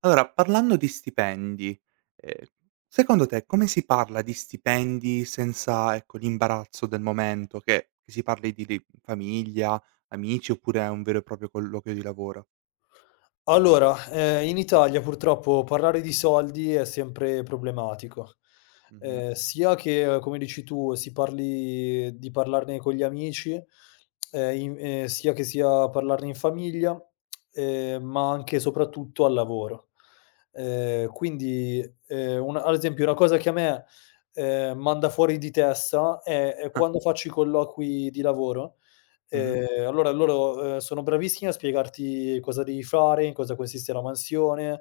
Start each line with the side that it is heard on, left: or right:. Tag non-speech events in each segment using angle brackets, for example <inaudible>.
right: Allora, parlando di stipendi, ehm, secondo te come si parla di stipendi senza, ecco, l'imbarazzo del momento, che si parli di famiglia, amici, oppure è un vero e proprio colloquio di lavoro?
left: Allora, in Italia purtroppo parlare di soldi è sempre problematico.
right: Mh-mh.
left: Sia che, come dici tu, si parli di parlarne con gli amici, in sia che sia parlarne in famiglia, ma anche e soprattutto al lavoro. Quindi, un ad esempio una cosa che a me, manda fuori di testa è
right: Ah,
left: quando faccio i colloqui di lavoro.
right: mh-mh.
left: Allora loro, sono bravissimi a spiegarti cosa devi fare, in cosa consiste la mansione,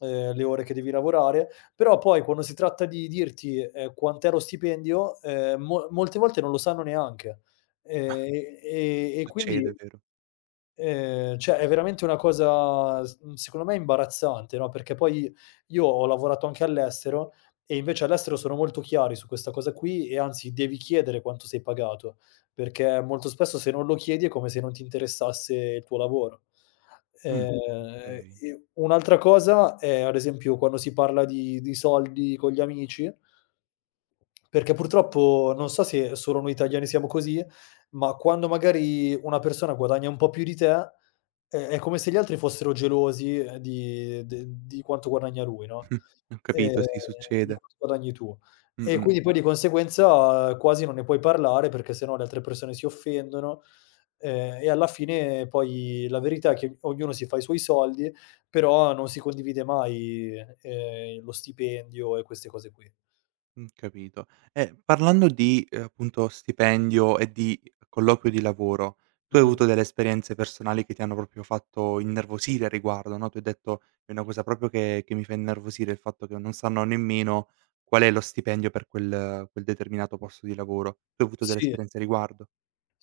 left: le ore che devi lavorare, però poi quando si tratta di dirti, quant'è lo stipendio, mo molte volte non lo sanno neanche. Ehm, e quindi
right: Succede, vero?
left: cioè è veramente una cosa secondo me imbarazzante, no, perché poi io ho lavorato anche all'estero e invece all'estero sono molto chiari su questa cosa qui e anzi devi chiedere quanto sei pagato, perché molto spesso se non lo chiedi è come se non ti interessasse il tuo lavoro.
right: Mh,
left: Ehm,
right: okay.
left: e un'altra cosa è, ad esempio, quando si parla di soldi con gli amici, perché purtroppo non so se solo noi italiani siamo così, ma quando magari una persona guadagna un po' più di te, è come se gli altri fossero gelosi, di quanto guadagna lui, no,
right: <laughs> Ho
left: ehm,
right: capito, sì,
left: di
right: succede.
left: quanto guadagni tu.
right: Mh,
left: E
right: mh.
left: quindi poi di conseguenza quasi non ne puoi parlare, perché se no le altre persone si offendono, e alla fine poi la verità è che ognuno si fa i suoi soldi, però non si condivide mai, lo stipendio e queste cose qui.
right: Capito. E parlando di, appunto stipendio e di colloquio di lavoro, tu hai
left: Mh.
right: avuto delle esperienze personali che ti hanno proprio fatto innervosire a riguardo, no, tu hai detto: "È una cosa proprio che mi fa innervosire il fatto che non sanno nemmeno qual è lo stipendio per quel determinato posto di lavoro." Tu hai avuto delle
left: Sì.
right: esperienze a riguardo?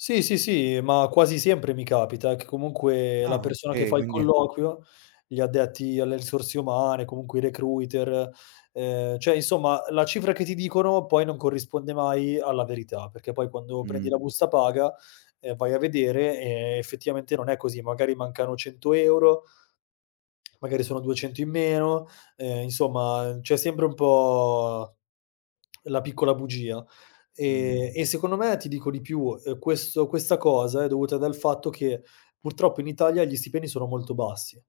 left: Sì, sì, sì, ma quasi sempre mi capita che comunque la
right: Ah,
left: persona che
right: okay,
left: fa il
right: quindi
left: colloquio, gli addetti alle risorse umane, comunque i recruiter, cioè insomma la cifra che ti dicono poi non corrisponde mai alla verità, perché poi quando prendi
right: mh,
left: la busta paga, vai a vedere e effettivamente non è così, magari mancano 100 €, Magari sono 200 in meno, insomma c'è sempre un po' la piccola bugia.
right: mh,
left: E secondo me, ti dico di più, questo questa cosa è dovuta dal fatto che purtroppo in Italia gli stipendi sono molto bassi.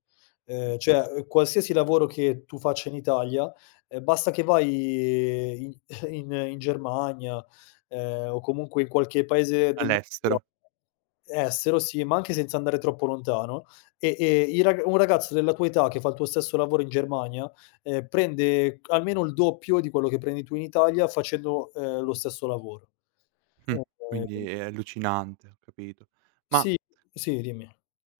right: mh.
left: Cioè, qualsiasi lavoro che tu faccia in Italia, basta che vai in <laughs> in in Germania, o comunque in qualche paese del nord Europa
right: All'estero.
left: estero, sì, ma anche senza andare troppo lontano e i rag un ragazzo della tua età che fa il tuo stesso lavoro in Germania, prende almeno il doppio di quello che prendi tu in Italia facendo, lo stesso lavoro.
right: Mh, quindi
left: Ehm
right: è allucinante, ho capito. Ma
left: sì, sì, dimmi.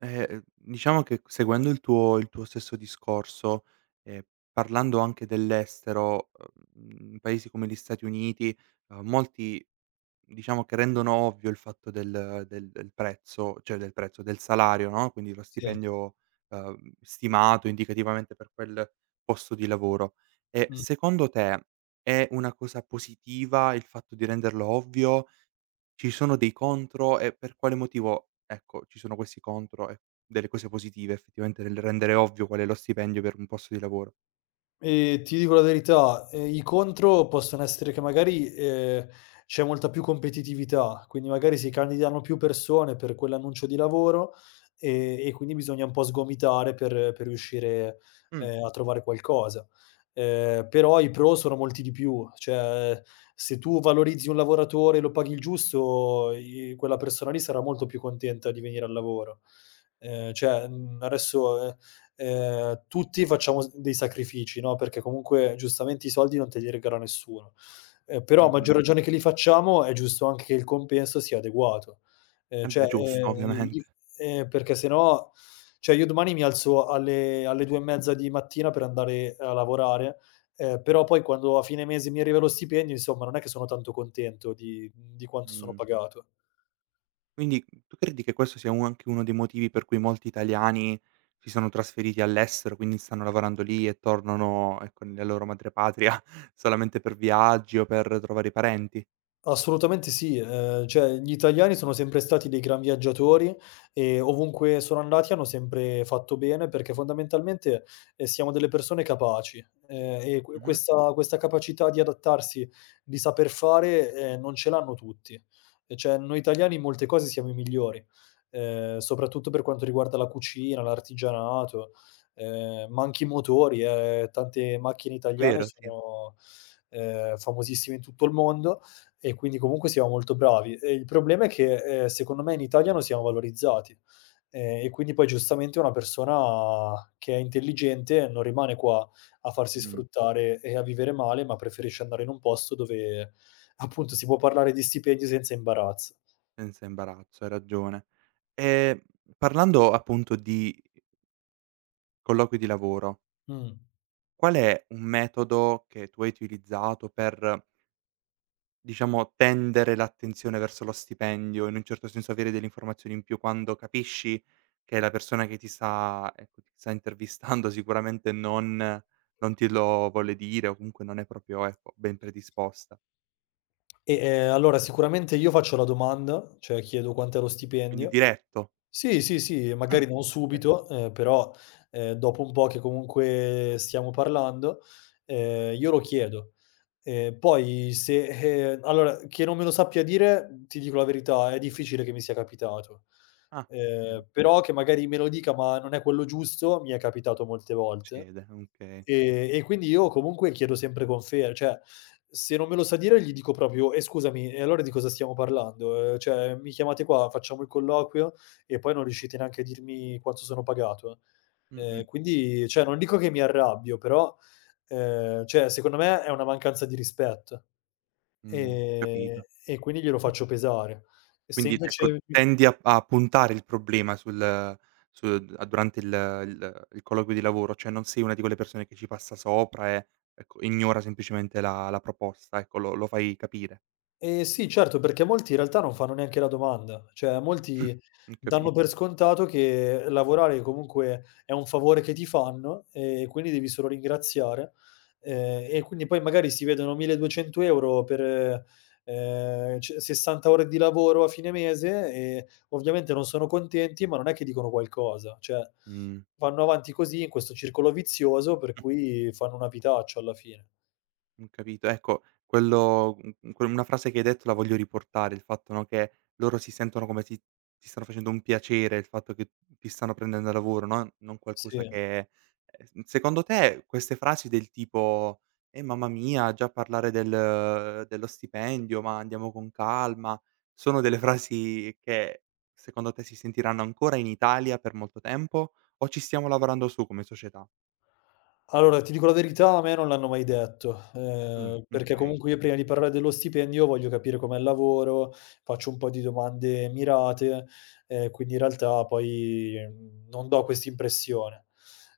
right: eh, diciamo che, seguendo il tuo stesso discorso, e parlando anche dell'estero, in paesi come gli Stati Uniti, molti diciamo che rendono ovvio il fatto del prezzo, cioè del prezzo, del salario, no, quindi lo
left: Sì.
right: stipendio, stimato indicativamente per quel posto di lavoro. E
left: Mh.
right: secondo te è una cosa positiva il fatto di renderlo ovvio? Ci sono dei contro e per quale motivo, ecco, ci sono questi contro e delle cose positive effettivamente nel rendere ovvio qual è lo stipendio per un posto di lavoro?
left: Ti dico la verità, i contro possono essere che magari, c'è molta più competitività, quindi magari si candidano più persone per quell'annuncio di lavoro, e quindi bisogna un po' sgomitare per riuscire,
right: Mh.
left: a trovare qualcosa. Però i pro sono molti di più, cioè se tu valorizzi un lavoratore e lo paghi il giusto, i quella persona lì sarà molto più contenta di venire al lavoro. Adesso, tutti facciamo s dei sacrifici, no, perché comunque giustamente i soldi non te li regala nessuno. Però a
right: Mh-mh.
left: maggior ragione che li facciamo è giusto anche che il compenso sia adeguato.
right: Eh beh,
left: Cioè,
right: giusto ovviamente.
left: i perché se no cioè io domani mi alzo alle 2 e mezza di mattina per andare a lavorare, però poi quando a fine mese mi arriva lo stipendio, insomma, non è che sono tanto contento di quanto sono
right: Mh,
left: pagato.
right: quindi tu credi che questo sia u anche uno dei motivi per cui molti italiani si sono trasferiti all'estero, quindi stanno lavorando lì e tornano, ecco, nella loro madrepatria <laughs> solamente per viaggi o per trovare i parenti?
left: Assolutamente sì, cioè gli italiani sono sempre stati dei gran viaggiatori e ovunque sono andati hanno sempre fatto bene, perché fondamentalmente, siamo delle persone capaci, ehm, e que
right: Mh-mh.
left: questa questa capacità di adattarsi, di saper fare, non ce l'hanno tutti. E cioè noi italiani in molte cose siamo i migliori, soprattutto per quanto riguarda la cucina, l'artigianato, ma anche i motori, tante macchine italiane
right: Vero, sì.
left: sono, famosissime in tutto il mondo. E quindi comunque siamo molto bravi. E il problema è che, secondo me in Italia non siamo valorizzati, e quindi poi giustamente una persona che è intelligente non rimane qua a farsi
right: Mh.
left: sfruttare e a vivere male, ma preferisce andare in un posto dove <laughs> appunto si può parlare di stipendi senza imbarazzo.
right: Senza imbarazzo, hai ragione. Ehm, Parlando appunto di colloqui di lavoro,
left: Mh.
right: qual è un metodo che tu hai utilizzato per, diciamo, tendere l'attenzione verso lo stipendio, in un certo senso avere delle informazioni in più quando capisci che la persona che ti sta, ecco, ti sta intervistando <laughs> sicuramente non te lo vuole dire, o comunque non è proprio, ecco, ben predisposta?
left: E, allora sicuramente io faccio la domanda, cioè chiedo quant'è lo
right: Quindi
left: stipendio.
right: diretto.
left: Sì, sì, sì,
right: Mh,
left: magari non
right: okay.
left: subito, però, dopo un po' che comunque stiamo parlando, io lo chiedo. Poi se allora che non me lo sappia dire, ti dico la verità, è difficile che mi sia capitato.
right: Ah, okay.
left: Però che magari me lo dica, ma non è quello giusto, mi è capitato molte volte.
right: Succede, okay.
left: E quindi io comunque chiedo sempre confer cioè se non me lo sa dire gli dico proprio: "E scusami, e allora di cosa stiamo parlando? Cioè mi chiamate qua, facciamo il colloquio e poi non riuscite neanche a dirmi quanto sono pagato?"
right: Mh, mh,
left: Quindi cioè non dico che mi arrabbio, però cioè secondo me è una mancanza di rispetto, ehm,
right: Capito.
left: e quindi glielo faccio pesare. Se
right: Quindi, ecco,
left: invece mi
right: tendi a puntare il problema sul sul a durante il colloquio di lavoro, cioè non sei una di quelle persone che ci passa sopra e, ecco, ignora semplicemente la proposta, ecco, lo fai capire.
left: Sì, certo, perché molti in realtà non fanno neanche la domanda. Cioè,
right: <clears throat>
left: molti
right: Ho
left: danno
right: capi
left: per scontato che lavorare comunque è un favore che ti fanno e quindi devi solo ringraziare, e quindi poi magari si vedono 1.200 € per, c 60 ore di lavoro a fine mese e ovviamente non sono contenti, ma non è che dicono qualcosa, cioè
right: mh.
left: vanno avanti così in questo circolo vizioso per cui fanno una vitaccia alla fine.
right: Capito. Ecco, quello mhmm, que una frase che hai detto la voglio riportare, il fatto, no, che loro si sentono come, ti stanno facendo un piacere, il fatto che ti stanno prendendo a lavoro, no, non qualcosa
left: Sì.
right: che, Secondo te queste frasi del tipo: mamma mia, già parlare dello stipendio, ma andiamo con calma", sono delle frasi che, secondo te, si sentiranno ancora in Italia per molto tempo, o ci stiamo lavorando su come società?
left: Allora, ti dico la verità, a me non l'hanno mai detto, perché okay,
right: Okay.
left: comunque io prima di parlare dello stipendio voglio capire com'è il lavoro, faccio un po' di domande mirate, quindi in realtà poi, non do quest'impressione.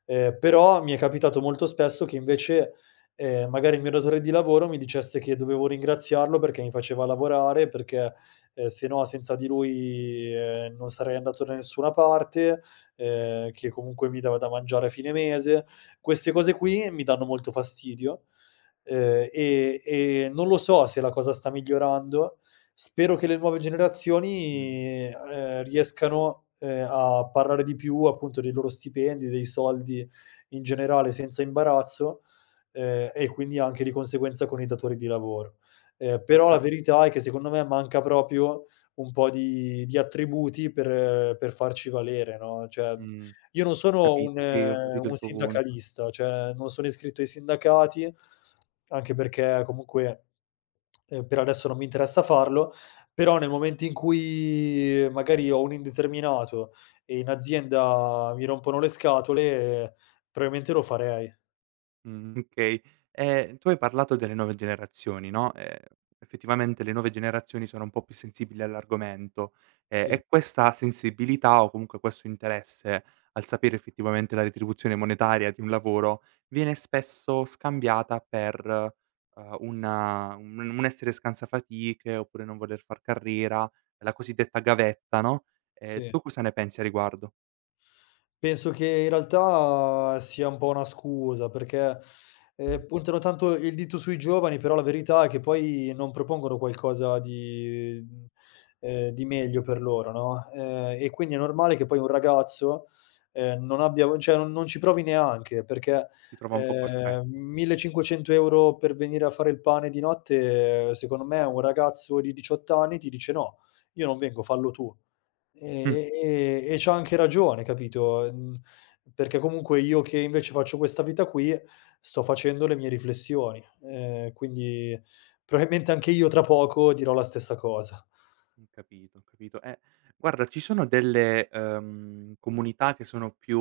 left: Però mi è capitato molto spesso che invece, magari il mio datore di lavoro mi dicesse che dovevo ringraziarlo perché mi faceva lavorare, perché, se no senza di lui, non sarei andato da nessuna parte, che comunque mi dava da mangiare a fine mese. Queste cose qui mi danno molto fastidio, e non lo so se la cosa sta migliorando. Spero che le nuove
right: Mh,
left: generazioni, riescano, a parlare di più, appunto, dei loro stipendi, dei soldi in generale senza imbarazzo, e quindi anche di conseguenza con i datori di lavoro. Però
right: guarda,
left: la verità è che secondo me manca proprio un po' di attributi per farci valere, no, cioè
right: mh.
left: io non sono
right: Capito, sì, ho capito
left: un
right: il tuo punto.
left: sindacalista, cioè non sono iscritto ai sindacati, anche perché comunque, per adesso non mi interessa farlo, però nel momento in cui magari ho un indeterminato e in azienda mi rompono le scatole, eh, probabilmente lo farei.
right: Okay. Tu hai parlato delle nuove generazioni, no, effettivamente le nuove generazioni sono un po' più sensibili all'argomento,
left: Sì,
right: e questa sensibilità, o comunque questo interesse al sapere effettivamente la retribuzione monetaria di un lavoro, viene spesso scambiata per, una, un essere scansafatiche, oppure non voler far carriera, la cosiddetta gavetta, no,
left: sì.
right: tu cosa ne pensi a riguardo?
left: Penso che in realtà sia un po' una scusa, perché, puntano tanto il dito sui giovani, però la verità è che poi non propongono qualcosa di di meglio per loro, no, e quindi è normale che poi un ragazzo, non abbia v cioè non ci provi neanche, perché,
right: Ti trova un po'
left: ehm,
right: costretto.
left: 1.500 € per venire a fare il pane di notte, secondo me un ragazzo di 18 anni ti dice: "No, io non vengo, fallo tu". E
right: <laughs>
left: e e c'ha anche ragione, capito, perché comunque io che invece faccio questa vita qui, sto facendo le mie riflessioni, quindi probabilmente anche io tra poco dirò la stessa cosa.
right: Capito, ho capito. Guarda, ci sono delle, comunità che sono più,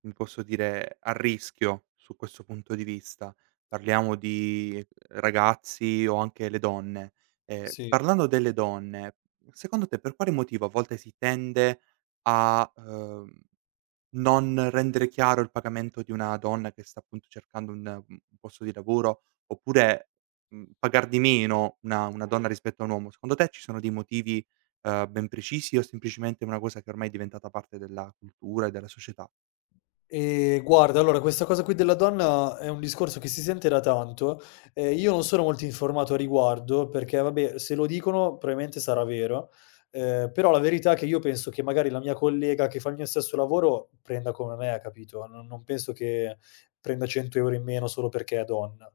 right: come posso dire, a rischio su questo punto di vista. Parliamo di, ragazzi o anche le donne.
left: Sì.
right: Parlando delle donne, secondo te per quale motivo a volte si tende a, non rendere chiaro il pagamento di una donna che sta appunto cercando un posto di lavoro, oppure, pagar di meno una donna rispetto a un uomo? Secondo te ci sono dei motivi, ben precisi, o semplicemente è una cosa che ormai è diventata parte della cultura e della società?
left: E guarda, allora, questa cosa qui della donna è un discorso che si sente da tanto. Io non sono molto informato a riguardo perché, vabbè, se lo dicono probabilmente sarà vero, però la verità è che io penso che magari la mia collega che fa il mio stesso lavoro prenda come me, capito? Non penso che prenda 100 € in meno solo perché è donna.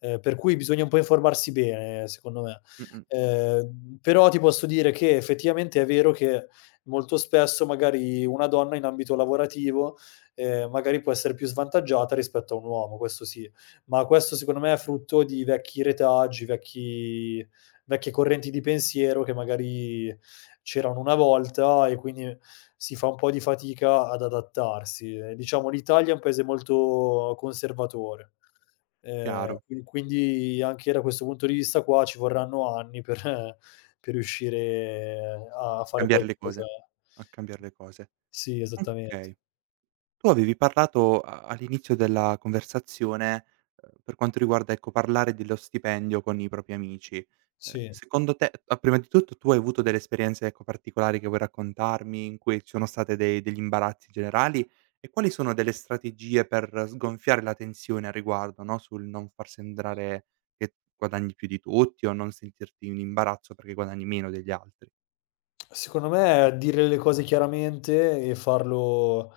left: Per cui bisogna un po' informarsi bene, secondo me.
right: Mh-mh.
left: Però ti posso dire che effettivamente è vero che molto spesso magari una donna in ambito lavorativo, magari può essere più svantaggiata rispetto a un uomo, questo sì. Ma questo secondo me è frutto di vecchi retaggi, vecchie correnti di pensiero che magari c'erano una volta e quindi si fa un po' di fatica ad adattarsi. Diciamo l'Italia è un paese molto conservatore,
right: Chiaro,
left: qui quindi anche da questo punto di vista qua ci vorranno anni per <laughs> per riuscire a fare
right: cambiare le
left: qualcosa,
right: cose. A cambiare le cose.
left: sì, esattamente.
right: Okay. Tu avevi parlato a all'inizio della conversazione, per quanto riguarda, ecco, parlare dello stipendio con i propri amici.
left: Sì.
right: Secondo te, a prima di tutto, tu hai avuto delle esperienze, ecco, particolari che vuoi raccontarmi, in cui ci sono state dei degli imbarazzi generali? E quali sono delle strategie per sgonfiare la tensione a riguardo, no, sul non far sembrare che guadagni più di tutti o non sentirti in imbarazzo perché guadagni meno degli altri?
left: Secondo me dire le cose chiaramente e farlo,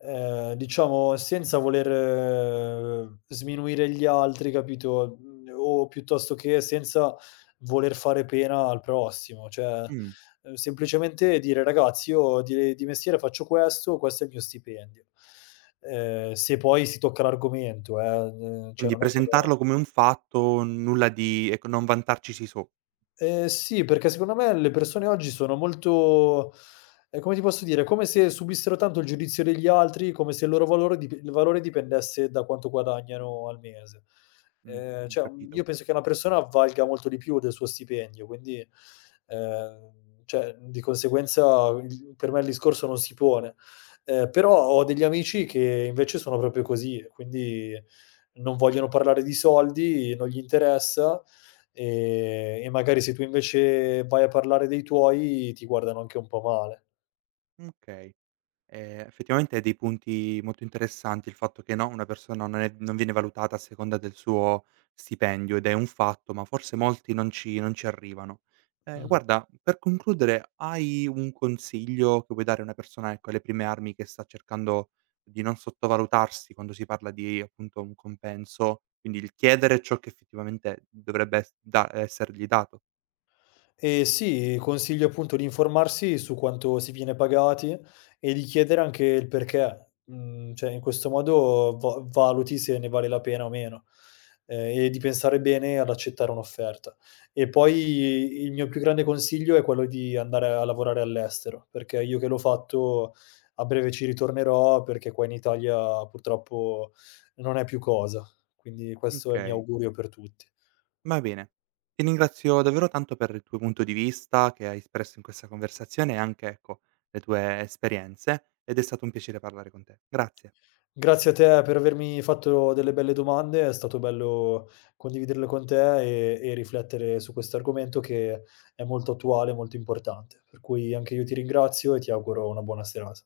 left: diciamo senza voler sminuire gli altri, capito, o piuttosto che senza voler fare pena al prossimo. Cioè,
right: Mh,
left: semplicemente dire: "Ragazzi, io di mestiere faccio questo, questo è il mio stipendio". Se poi si tocca l'argomento, n cioè
right: quindi
left: non è che
right: presentarlo come un fatto, nulla di, ecco, non vantarcisi
left: Sì, perché secondo me le persone oggi sono molto come ti posso dire, come se subissero tanto il giudizio degli altri, come se il valore dipendesse da quanto guadagnano al mese.
right: Mh, ho
left: Io
right: capito.
left: penso che una persona valga molto di più del suo stipendio, quindi, ehm, cioè, di conseguenza il per me il discorso non si pone. Però ho degli amici che invece sono proprio così, quindi non vogliono parlare di soldi, non gli interessa. E magari se tu invece vai a parlare dei tuoi, ti guardano anche un po' male.
right: Okay. Effettivamente hai dei punti molto interessanti, il fatto che, no, una persona non viene valutata a seconda del suo stipendio, ed è un fatto, ma forse molti non ci arrivano.
left: Mh.
right: Guarda, per concludere, hai un consiglio che vuoi dare a una persona, ecco, alle prime armi, che sta cercando di non sottovalutarsi quando si parla di, appunto, un compenso, quindi il chiedere ciò che effettivamente dovrebbe es da essergli dato?
left: Sì, consiglio appunto di informarsi su quanto si viene pagati e di chiedere anche il perché. Mhmm, cioè in questo modo va valuti se ne vale la pena o meno, e di pensare bene ad accettare un'offerta. E poi il mio più grande consiglio è quello di andare a lavorare all'estero, perché io che l'ho fatto a breve ci ritornerò, perché qua in Italia purtroppo non è più cosa. Quindi questo è il mio
right: Okay.
left: augurio per tutti.
right: Va bene. Ti ringrazio davvero tanto per il tuo punto di vista che hai espresso in questa conversazione, e anche, ecco, le tue esperienze. Ed è stato un piacere parlare con te. Grazie.
left: Grazie a te per avermi fatto delle belle domande, è stato bello condividerle con te e riflettere su questo argomento che è molto attuale e molto importante. Per cui anche io ti ringrazio e ti auguro una buona serata.